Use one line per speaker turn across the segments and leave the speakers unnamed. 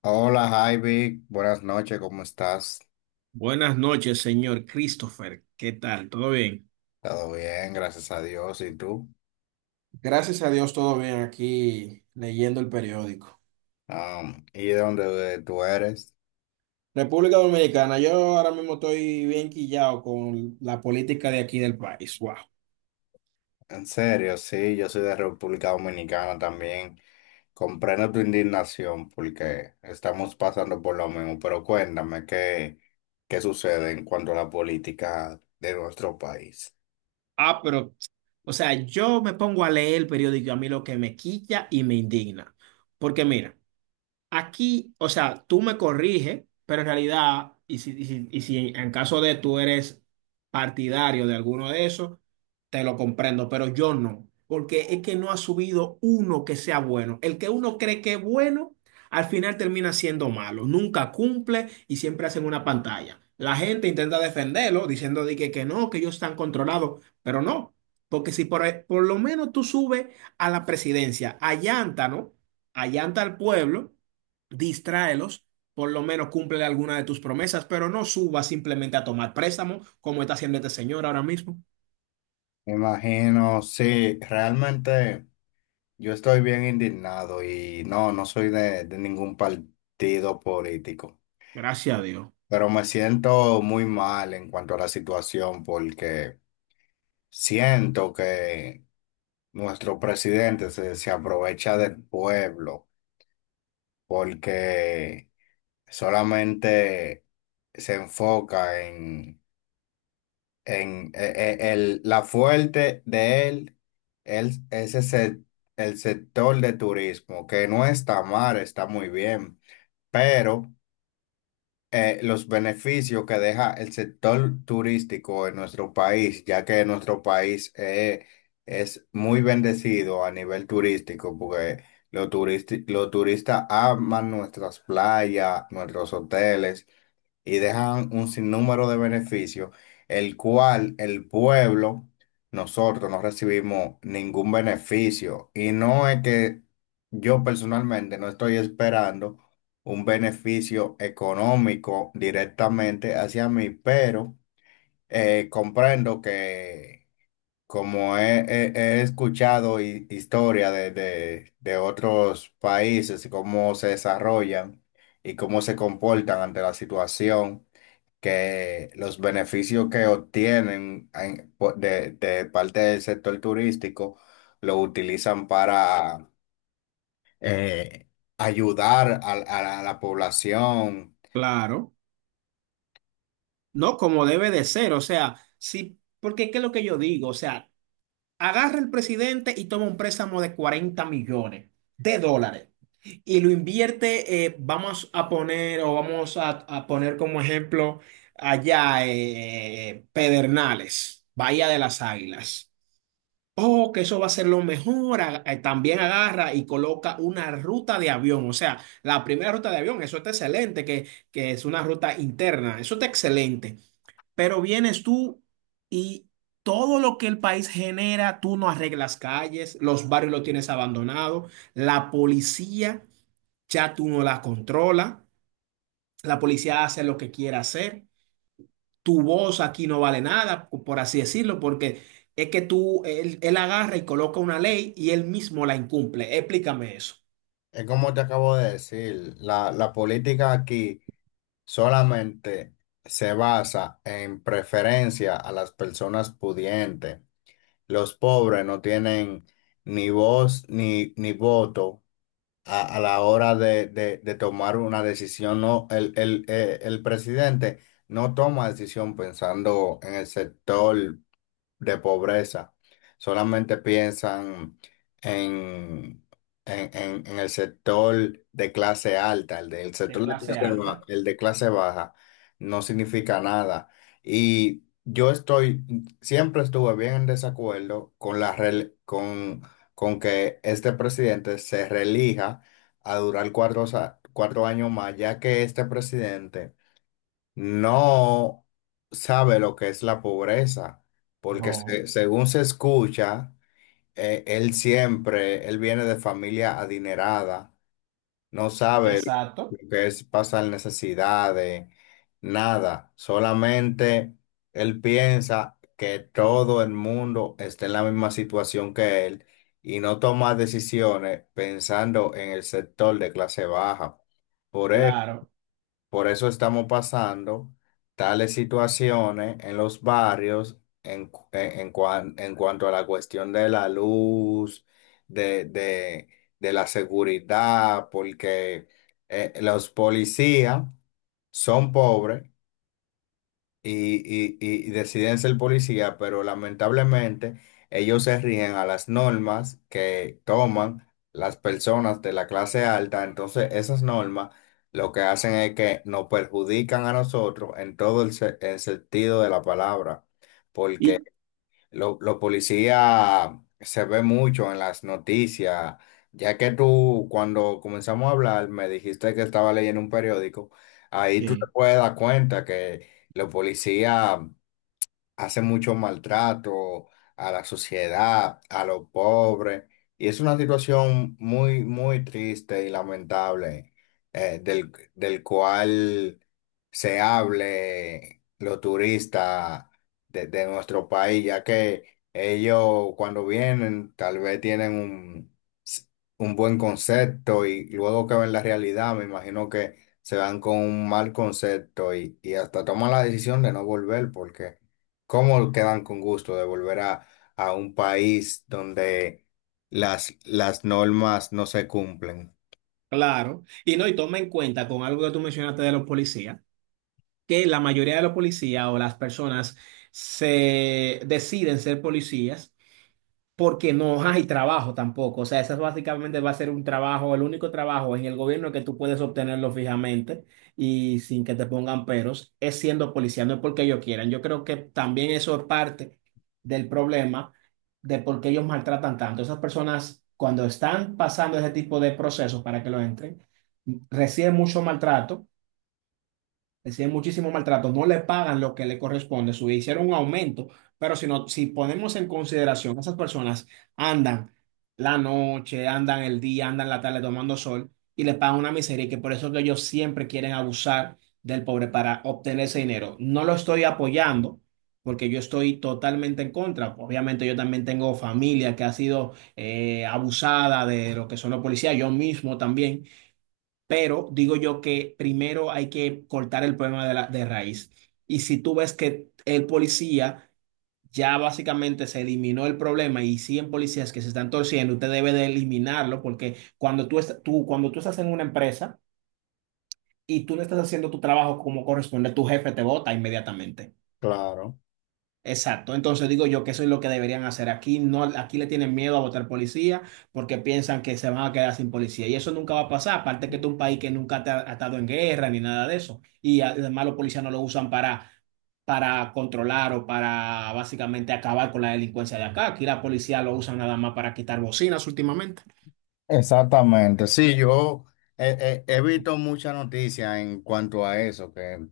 Hola Javi, buenas noches, ¿cómo estás?
Buenas noches, señor Christopher. ¿Qué tal? ¿Todo bien?
Todo bien, gracias a Dios. ¿Y tú?
Gracias a Dios, todo bien aquí leyendo el periódico.
¿Y de dónde tú eres?
República Dominicana, yo ahora mismo estoy bien quillado con la política de aquí del país. Wow.
En serio, sí, yo soy de República Dominicana también. Comprendo tu indignación porque estamos pasando por lo mismo, pero cuéntame qué sucede en cuanto a la política de nuestro país.
Ah, pero, o sea, yo me pongo a leer el periódico y a mí lo que me quilla y me indigna. Porque mira, aquí, o sea, tú me corriges, pero en realidad, y si en caso de tú eres partidario de alguno de esos, te lo comprendo, pero yo no, porque es que no ha subido uno que sea bueno. El que uno cree que es bueno, al final termina siendo malo, nunca cumple y siempre hacen una pantalla. La gente intenta defenderlo diciendo de que no, que ellos están controlados, pero no, porque si por lo menos tú subes a la presidencia, allanta, ¿no? Allanta al pueblo, distráelos, por lo menos cumple alguna de tus promesas, pero no subas simplemente a tomar préstamo, como está haciendo este señor ahora mismo.
Me imagino, sí, realmente yo estoy bien indignado y no, no soy de ningún partido político.
Gracias a Dios.
Pero me siento muy mal en cuanto a la situación porque siento que nuestro presidente se aprovecha del pueblo porque solamente se enfoca en la fuerte de él, él es ese- el sector de turismo, que no está mal, está muy bien, pero los beneficios que deja el sector turístico en nuestro país, ya que nuestro país es muy bendecido a nivel turístico, porque los turistas aman nuestras playas, nuestros hoteles y dejan un sinnúmero de beneficios, el cual el pueblo, nosotros no recibimos ningún beneficio. Y no es que yo personalmente no estoy esperando un beneficio económico directamente hacia mí, pero comprendo que como he escuchado historia de otros países y cómo se desarrollan y cómo se comportan ante la situación, que los beneficios que obtienen de parte del sector turístico lo utilizan para eh, ayudar a la a la población.
Claro. No como debe de ser, o sea, sí, porque ¿qué es lo que yo digo? O sea, agarra el presidente y toma un préstamo de 40 millones de dólares y lo invierte, vamos a poner o vamos a poner como ejemplo allá Pedernales, Bahía de las Águilas. Oh, que eso va a ser lo mejor. También agarra y coloca una ruta de avión. O sea, la primera ruta de avión, eso está excelente, que es una ruta interna. Eso está excelente. Pero vienes tú y todo lo que el país genera, tú no arreglas calles, los barrios lo tienes abandonado, la policía ya tú no la controla, la policía hace lo que quiera hacer, tu voz aquí no vale nada, por así decirlo, porque es que él agarra y coloca una ley y él mismo la incumple. Explícame eso.
Es como te acabo de decir, la política aquí solamente se basa en preferencia a las personas pudientes. Los pobres no tienen ni voz ni voto a la hora de tomar una decisión. No, el presidente no toma decisión pensando en el sector de pobreza. Solamente piensan en, en el sector de clase alta, el del
De
sector de
clase
clase baja,
alta.
el de clase baja no significa nada. Y yo estoy, Siempre estuve bien en desacuerdo con con que este presidente se reelija a durar cuatro años más, ya que este presidente no sabe lo que es la pobreza, porque
No.
según se escucha, él viene de familia adinerada, no sabe lo
Exacto,
que es pasar necesidades, nada, solamente él piensa que todo el mundo está en la misma situación que él y no toma decisiones pensando en el sector de clase baja. Por eso,
claro.
por eso estamos pasando tales situaciones en los barrios en, cu- en cuan- en cuanto a la cuestión de la luz, de, de- de la seguridad, porque los policías son pobres y deciden ser policía, pero lamentablemente ellos se rigen a las normas que toman las personas de la clase alta. Entonces, esas normas lo que hacen es que nos perjudican a nosotros en todo el sentido de la palabra, porque
Y
lo Los policías se ve mucho en las noticias, ya que tú cuando comenzamos a hablar me dijiste que estaba leyendo un periódico, ahí tú te
sí.
puedes dar cuenta que los policías hace mucho maltrato a la sociedad, a los pobres, y es una situación muy, muy triste y lamentable, del cual se hable los turistas de nuestro país, ya que ellos cuando vienen tal vez tienen un buen concepto y luego que ven la realidad, me imagino que se van con un mal concepto y hasta toman la decisión de no volver porque ¿cómo quedan con gusto de volver a un país donde las normas no se cumplen?
Claro, y no, y toma en cuenta con algo que tú mencionaste de los policías, que la mayoría de los policías o las personas se deciden ser policías porque no hay trabajo tampoco. O sea, ese es básicamente va a ser un trabajo, el único trabajo en el gobierno que tú puedes obtenerlo fijamente y sin que te pongan peros, es siendo policía, no es porque ellos quieran. Yo creo que también eso es parte del problema de por qué ellos maltratan tanto. Esas personas, cuando están pasando ese tipo de procesos para que lo entren, reciben mucho maltrato, reciben muchísimo maltrato, no le pagan lo que le corresponde, su hicieron un aumento, pero si, no, si ponemos en consideración, esas personas andan la noche, andan el día, andan la tarde tomando sol y le pagan una miseria y que por eso que ellos siempre quieren abusar del pobre para obtener ese dinero. No lo estoy apoyando, porque yo estoy totalmente en contra. Obviamente yo también tengo familia que ha sido abusada de lo que son los policías, yo mismo también. Pero digo yo que primero hay que cortar el problema de raíz. Y si tú ves que el policía ya básicamente se eliminó el problema y 100 policías que se están torciendo, usted debe de eliminarlo porque cuando tú estás en una empresa y tú no estás haciendo tu trabajo como corresponde, tu jefe te bota inmediatamente.
Claro.
Exacto, entonces digo yo que eso es lo que deberían hacer aquí. No, aquí le tienen miedo a votar policía porque piensan que se van a quedar sin policía y eso nunca va a pasar. Aparte que este es un país que nunca te ha estado en guerra ni nada de eso y además los policías no lo usan para controlar o para básicamente acabar con la delincuencia de acá. Aquí la policía lo usan nada más para quitar bocinas últimamente.
Exactamente. Sí, yo he visto mucha noticia en cuanto a eso, que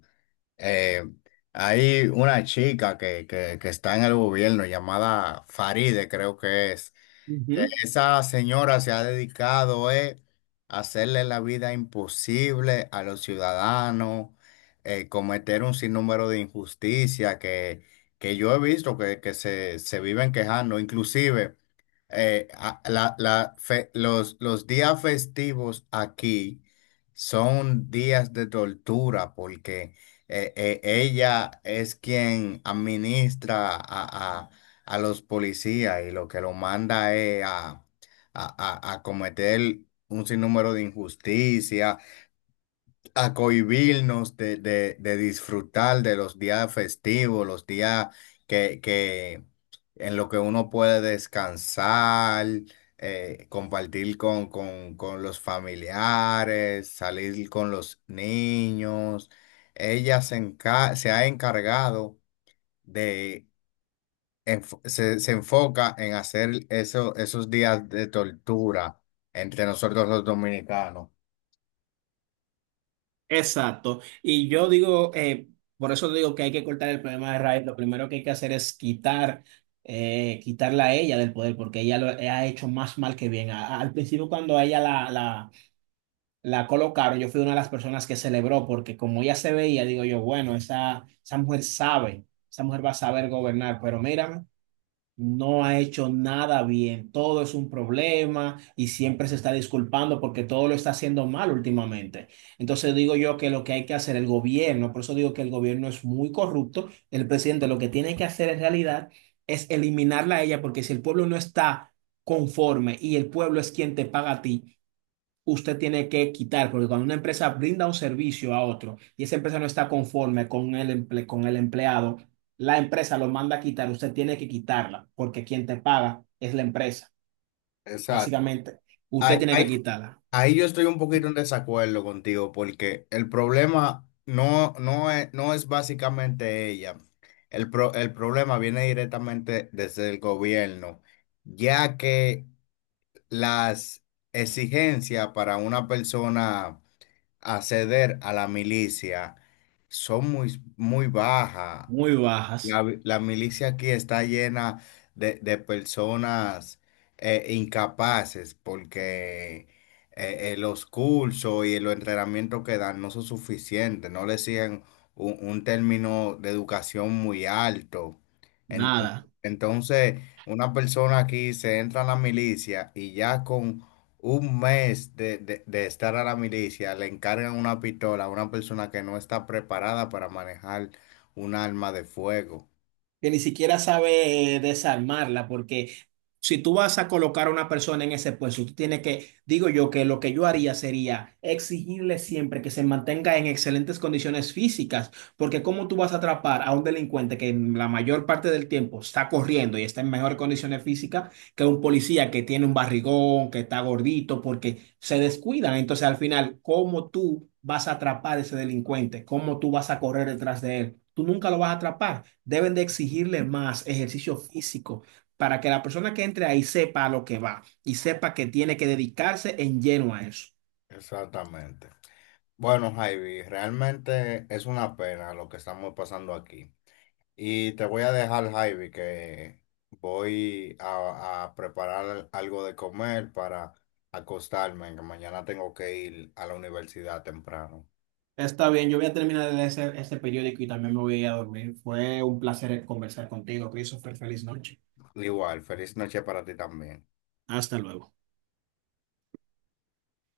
eh, hay una chica que está en el gobierno llamada Faride, creo que es.
Ujú.
Esa señora se ha dedicado a hacerle la vida imposible a los ciudadanos, cometer un sinnúmero de injusticias que yo he visto se viven quejando. Inclusive, los días festivos aquí son días de tortura porque ella es quien administra a los policías y lo que los manda es a cometer un sinnúmero de injusticia, a cohibirnos de disfrutar de los días festivos, los días que en lo que uno puede descansar, compartir con los familiares, salir con los niños. Se ha encargado de se enfoca en hacer eso, esos días de tortura entre nosotros los dominicanos.
Exacto. Y yo digo, por eso digo que hay que cortar el problema de raíz. Lo primero que hay que hacer es quitarla a ella del poder, porque ella lo ha hecho más mal que bien. Al principio, cuando a ella la colocaron, yo fui una de las personas que celebró, porque como ella se veía, digo yo, bueno, esa mujer sabe, esa mujer va a saber gobernar, pero mira, no ha hecho nada bien, todo es un problema y siempre se está disculpando porque todo lo está haciendo mal últimamente. Entonces digo yo que lo que hay que hacer el gobierno, por eso digo que el gobierno es muy corrupto, el presidente lo que tiene que hacer en realidad es eliminarla a ella porque si el pueblo no está conforme y el pueblo es quien te paga a ti, usted tiene que quitar, porque cuando una empresa brinda un servicio a otro y esa empresa no está conforme con con el empleado, la empresa lo manda a quitar, usted tiene que quitarla, porque quien te paga es la empresa.
Exacto.
Básicamente, usted
Ahí,
tiene que
ahí-
quitarla.
Ahí yo estoy un poquito en desacuerdo contigo porque el problema no es básicamente ella. El problema viene directamente desde el gobierno, ya que las exigencias para una persona acceder a la milicia son muy, muy bajas.
Muy bajas,
La milicia aquí está llena de personas incapaces porque los cursos y los entrenamientos que dan no son suficientes, no le siguen un término de educación muy alto. En-
nada.
Entonces, una persona aquí se entra a la milicia y ya con un mes de de estar a la milicia le encargan una pistola a una persona que no está preparada para manejar un arma de fuego.
Que ni siquiera sabe desarmarla, porque si tú vas a colocar a una persona en ese puesto, tú tienes que, digo yo, que lo que yo haría sería exigirle siempre que se mantenga en excelentes condiciones físicas, porque ¿cómo tú vas a atrapar a un delincuente que en la mayor parte del tiempo está corriendo y está en mejores condiciones físicas que un policía que tiene un barrigón, que está gordito, porque se descuidan? Entonces, al final, ¿cómo tú vas a atrapar ese delincuente? ¿Cómo tú vas a correr detrás de él? Tú nunca lo vas a atrapar. Deben de exigirle más ejercicio físico para que la persona que entre ahí sepa a lo que va y sepa que tiene que dedicarse en lleno a eso.
Exactamente. Bueno, Javi, realmente es una pena lo que estamos pasando aquí. Y te voy a dejar, Javi, que voy a preparar algo de comer para acostarme, que mañana tengo que ir a la universidad temprano.
Está bien, yo voy a terminar de leer este periódico y también me voy a ir a dormir. Fue un placer conversar contigo, Christopher. Feliz noche.
Igual, feliz noche para ti también.
Hasta luego.